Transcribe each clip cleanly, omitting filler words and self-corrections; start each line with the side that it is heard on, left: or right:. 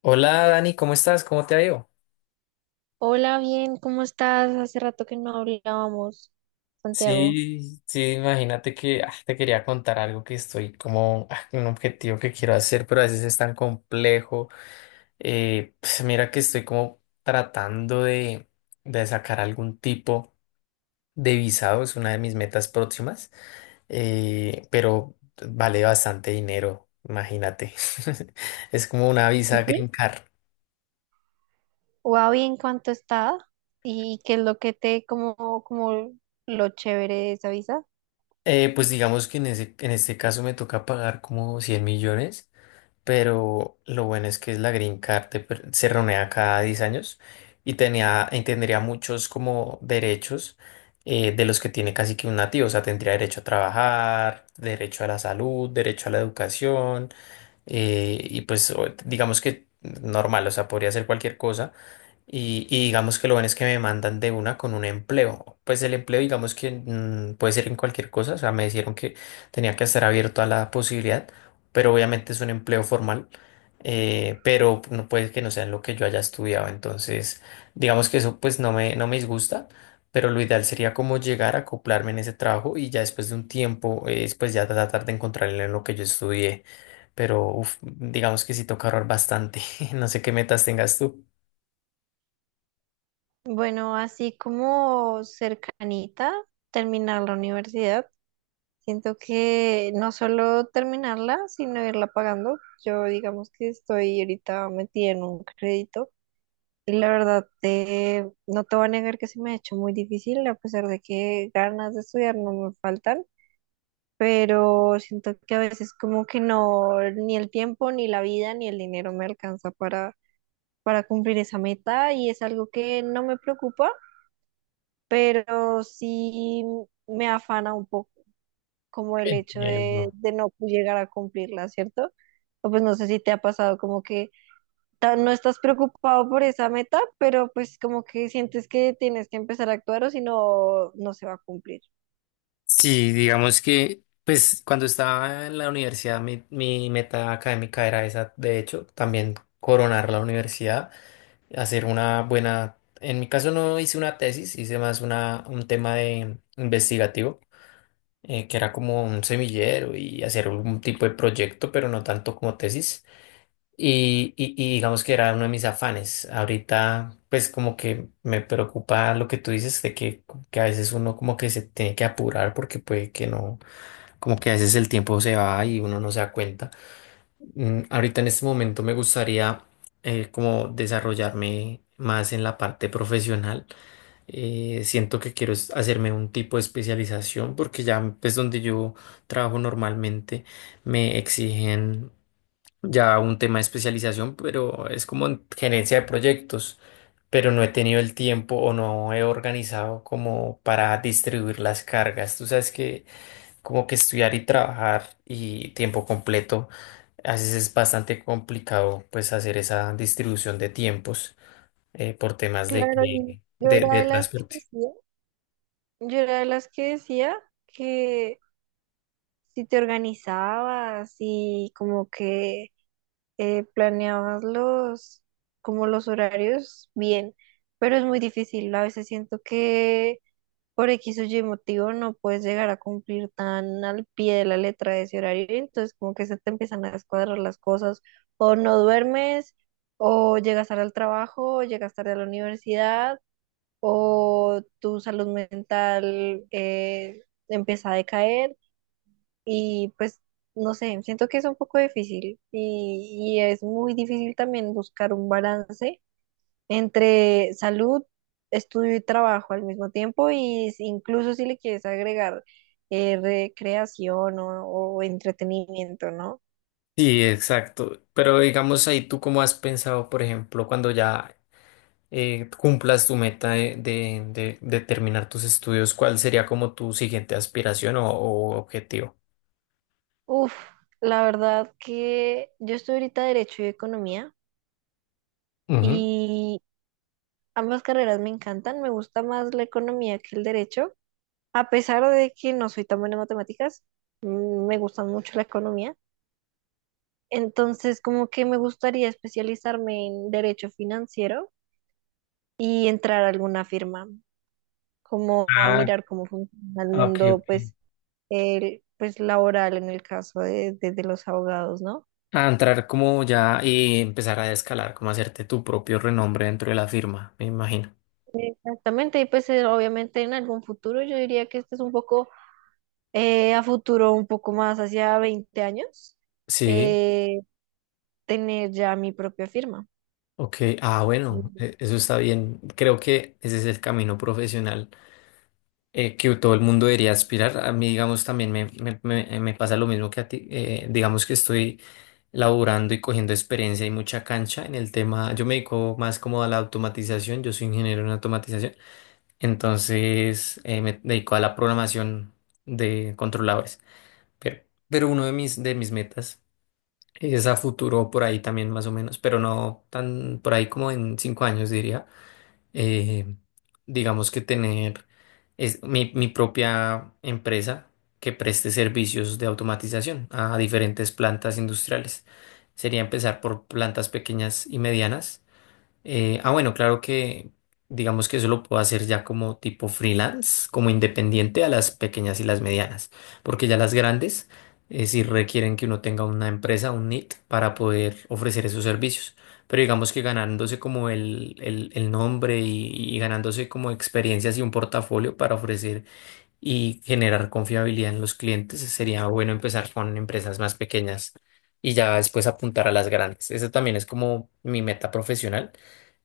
left: Hola Dani, ¿cómo estás? ¿Cómo te ha ido?
right: Hola, bien, ¿cómo estás? Hace rato que no hablábamos, Santiago.
left: Sí, sí, imagínate que te quería contar algo que estoy como un objetivo que quiero hacer, pero a veces es tan complejo. Pues mira que estoy como tratando de sacar algún tipo de visado, es una de mis metas próximas, pero vale bastante dinero, imagínate. Es como una
right: Sí,
left: visa Green Card.
right: wow, bien, ¿cuánto está? ¿Y qué es lo que te, como, como lo chévere de esa visa?
left: Pues digamos que en este caso me toca pagar como 100 millones. Pero lo bueno es que es la Green Card se renueva cada 10 años y y tendría muchos como derechos de los que tiene casi que un nativo, o sea, tendría derecho a trabajar, derecho a la salud, derecho a la educación. Y pues digamos que normal, o sea, podría hacer cualquier cosa. Y digamos que lo bueno es que me mandan de una con un empleo. Pues el empleo, digamos que puede ser en cualquier cosa. O sea, me dijeron que tenía que estar abierto a la posibilidad, pero obviamente es un empleo formal. Pero no puede que no sea en lo que yo haya estudiado. Entonces, digamos que eso pues no me disgusta, pero lo ideal sería como llegar a acoplarme en ese trabajo y ya después de un tiempo, pues ya tratar de encontrarle en lo que yo estudié. Pero uf, digamos que sí toca ahorrar bastante. No sé qué metas tengas tú.
right: Bueno, así como cercanita, terminar la universidad. Siento que no solo terminarla, sino irla pagando. Yo digamos que estoy ahorita metida en un crédito. Y la verdad, no te voy a negar que se me ha hecho muy difícil, a pesar de que ganas de estudiar no me faltan, pero siento que a veces como que no, ni el tiempo, ni la vida, ni el dinero me alcanza para cumplir esa meta, y es algo que no me preocupa, pero sí me afana un poco como el hecho
left: Bien, no.
right: de no llegar a cumplirla, ¿cierto? O pues no sé si te ha pasado como que no estás preocupado por esa meta, pero pues como que sientes que tienes que empezar a actuar o si no, no se va a cumplir.
left: Sí, digamos que, pues cuando estaba en la universidad, mi meta académica era esa, de hecho, también coronar la universidad, hacer una buena, en mi caso no hice una tesis, hice más un tema de investigativo, que era como un semillero y hacer un tipo de proyecto, pero no tanto como tesis. Y digamos que era uno de mis afanes. Ahorita, pues como que me preocupa lo que tú dices que a veces uno como que se tiene que apurar porque puede que no, como que a veces el tiempo se va y uno no se da cuenta. Ahorita en este momento me gustaría como desarrollarme más en la parte profesional. Siento que quiero hacerme un tipo de especialización porque ya pues donde yo trabajo normalmente me exigen ya un tema de especialización, pero es como en gerencia de proyectos. Pero no he tenido el tiempo o no he organizado como para distribuir las cargas. Tú sabes que como que estudiar y trabajar y tiempo completo, a veces es bastante complicado pues hacer esa distribución de tiempos, por temas
right: Claro, y yo era
left: de
right: de las que
left: transporte.
right: decía, yo era de las que decía que si te organizabas y como que planeabas los, como los horarios bien, pero es muy difícil. A veces siento que por X o Y motivo no puedes llegar a cumplir tan al pie de la letra de ese horario, y entonces como que se te empiezan a descuadrar las cosas, o no duermes, o llegas tarde al trabajo, o llegas tarde a la universidad, o tu salud mental empieza a decaer, y pues no sé, siento que es un poco difícil, y, es muy difícil también buscar un balance entre salud, estudio y trabajo al mismo tiempo, y incluso si le quieres agregar recreación o entretenimiento, ¿no?
left: Sí, exacto. Pero digamos ahí, ¿tú cómo has pensado, por ejemplo, cuando ya cumplas tu meta de terminar tus estudios, cuál sería como tu siguiente aspiración o objetivo?
right: Uf, la verdad que yo estoy ahorita Derecho y Economía
left: Ujú.
right: y ambas carreras me encantan, me gusta más la economía que el derecho, a pesar de que no soy tan buena en matemáticas, mm, me gusta mucho la economía. Entonces, como que me gustaría especializarme en derecho financiero y entrar a alguna firma, como a
left: Ah,
right: mirar cómo funciona el
left: ok,
right: mundo,
left: ok.
right: pues, el, pues laboral en el caso de, de los abogados, ¿no?
left: A entrar como ya y empezar a escalar, como hacerte tu propio renombre dentro de la firma, me imagino.
right: Exactamente, y pues obviamente en algún futuro, yo diría que este es un poco, a futuro, un poco más hacia 20 años,
left: Sí,
right: eh, tener ya mi propia firma.
left: ok. Ah, bueno,
right: Ujú.
left: eso está bien. Creo que ese es el camino profesional que todo el mundo debería aspirar. A mí, digamos, también me pasa lo mismo que a ti. Digamos que estoy laborando y cogiendo experiencia y mucha cancha en el tema. Yo me dedico más como a la automatización. Yo soy ingeniero en automatización. Entonces, me dedico a la programación de controladores. Pero, pero uno de mis metas es a futuro por ahí también más o menos, pero no tan por ahí como en 5 años diría. eh, digamos que tener mi propia empresa que preste servicios de automatización a diferentes plantas industriales. Sería empezar por plantas pequeñas y medianas. Bueno, claro que digamos que eso lo puedo hacer ya como tipo freelance, como independiente a las pequeñas y las medianas, porque ya las grandes sí requieren que uno tenga una empresa, un NIT, para poder ofrecer esos servicios. Pero digamos que ganándose como el nombre y ganándose como experiencias y un portafolio para ofrecer y generar confiabilidad en los clientes, sería bueno empezar con empresas más pequeñas y ya después apuntar a las grandes. Esa también es como mi meta profesional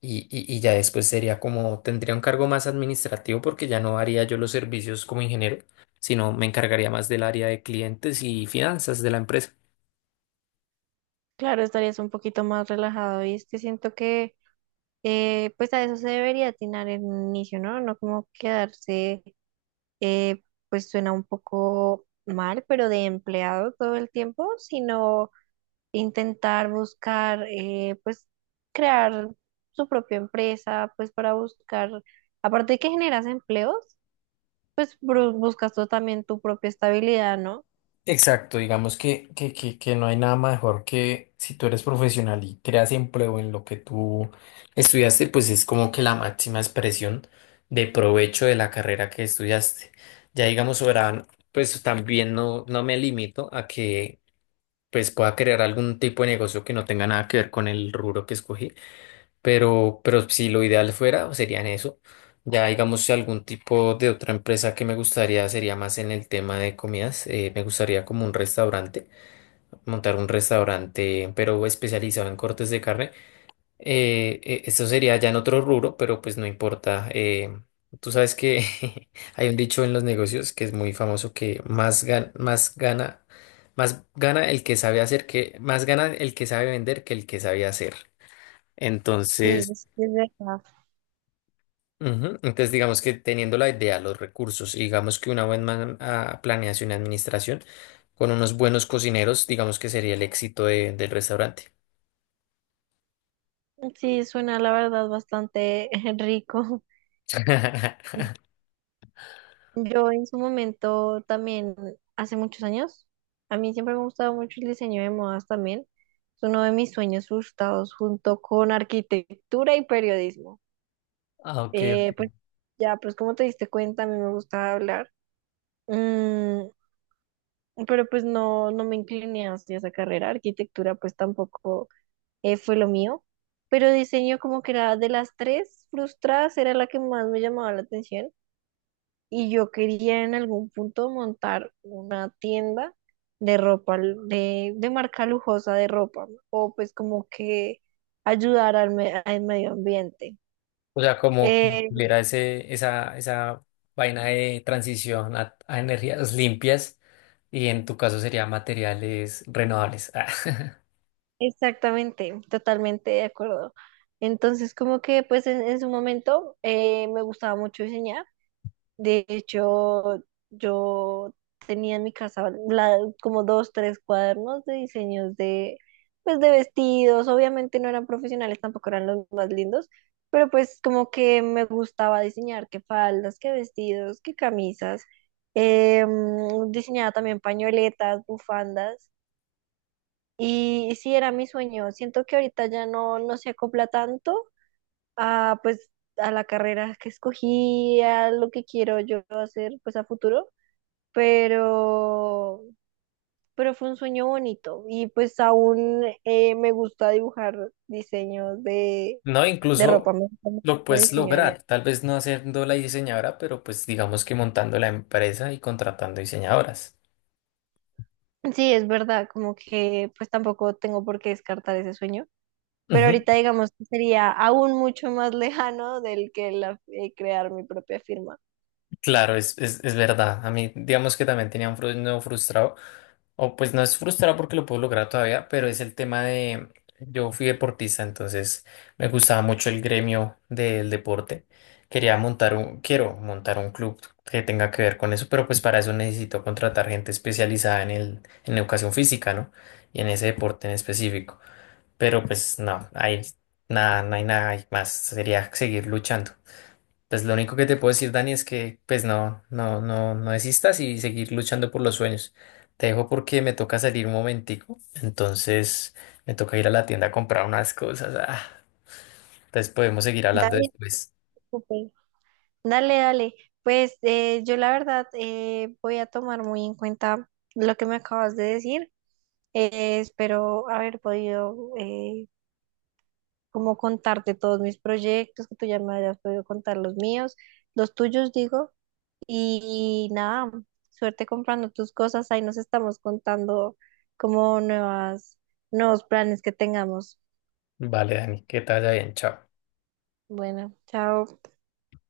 left: y ya después sería como, tendría un cargo más administrativo porque ya no haría yo los servicios como ingeniero, sino me encargaría más del área de clientes y finanzas de la empresa.
right: Claro, estarías un poquito más relajado, y es que siento que pues a eso se debería atinar en un inicio, ¿no? No como quedarse, eh, pues suena un poco mal, pero de empleado todo el tiempo, sino intentar buscar, pues crear su propia empresa, pues para buscar, aparte de que generas empleos, pues buscas tú también tu propia estabilidad, ¿no?
left: Exacto, digamos que no hay nada mejor que si tú eres profesional y creas empleo en lo que tú estudiaste, pues es como que la máxima expresión de provecho de la carrera que estudiaste. Ya digamos, soberano, pues también no me limito a que pues pueda crear algún tipo de negocio que no tenga nada que ver con el rubro que escogí, pero si lo ideal fuera, serían eso. Ya digamos, si algún tipo de otra empresa que me gustaría sería más en el tema de comidas, me gustaría como un restaurante, montar un restaurante, pero especializado en cortes de carne. Esto sería ya en otro rubro, pero pues no importa. Tú sabes que hay un dicho en los negocios que es muy famoso que más gana el que sabe hacer más gana el que sabe vender que el que sabe hacer.
right: Sí,
left: Entonces,
right: es verdad.
left: ujú, entonces digamos que teniendo la idea, los recursos, y digamos que una buena planeación y administración con unos buenos cocineros, digamos que sería el éxito del restaurante.
right: Sí, suena la verdad bastante rico. Yo en su momento también, hace muchos años, a mí siempre me ha gustado mucho el diseño de modas también. Es uno de mis sueños frustrados junto con arquitectura y periodismo.
left: Ah, ok.
right: Pues ya, pues como te diste cuenta, a mí me gustaba hablar. Mm, pero pues no, no me incliné hacia esa carrera. Arquitectura pues tampoco fue lo mío. Pero diseño como que era de las tres frustradas, era la que más me llamaba la atención. Y yo quería en algún punto montar una tienda de ropa, de marca lujosa de ropa, ¿no? O pues como que ayudar al, al medio ambiente.
left: O sea, como que
right: Eh,
left: tuviera ese, esa vaina de transición a energías limpias y en tu caso sería materiales renovables. Ah,
right: Exactamente, totalmente de acuerdo. Entonces, como que pues en su momento me gustaba mucho diseñar. De hecho, yo tenía en mi casa como 2, 3 cuadernos de diseños de, pues, de vestidos. Obviamente no eran profesionales, tampoco eran los más lindos, pero pues como que me gustaba diseñar qué faldas, qué vestidos, qué camisas. Diseñaba también pañoletas, bufandas. Y sí, era mi sueño. Siento que ahorita ya no, no se acopla tanto a, pues, a la carrera que escogí, a lo que quiero yo hacer, pues, a futuro, pero, pero fue un sueño bonito, y pues aún me gusta dibujar diseños
left: no,
right: de
left: incluso
right: ropa, me gusta mucho
left: lo
right: el
left: puedes
right: diseño de moda.
left: lograr, tal vez no haciendo la diseñadora, pero pues digamos que montando la empresa y contratando diseñadoras.
right: Sí, es verdad, como que pues tampoco tengo por qué descartar ese sueño, pero
left: Ujú,
right: ahorita digamos que sería aún mucho más lejano del que la, crear mi propia firma.
left: claro, es verdad. A mí, digamos que también tenía un no frustrado. O pues no es frustrado porque lo puedo lograr todavía, pero es el tema de, yo fui deportista, entonces me gustaba mucho el gremio del deporte. Quiero montar un club que tenga que ver con eso, pero pues para eso necesito contratar gente especializada en en educación física, ¿no? Y en ese deporte en específico. Pero pues no hay nada, no hay nada más. Sería seguir luchando. Pues lo único que te puedo decir, Dani, es que pues no desistas y seguir luchando por los sueños. Te dejo porque me toca salir un momentico, entonces me toca ir a la tienda a comprar unas cosas. Ah, entonces podemos seguir hablando
right: Dale,
left: después.
right: súper. Dale, dale. Pues yo la verdad, voy a tomar muy en cuenta lo que me acabas de decir. Espero haber podido, como contarte todos mis proyectos, que tú ya me hayas podido contar los míos, los tuyos digo. Y, nada, suerte comprando tus cosas. Ahí nos estamos contando como nuevas, nuevos planes que tengamos.
left: Vale, Dani, que te vaya bien, chao.
right: Bueno, chao.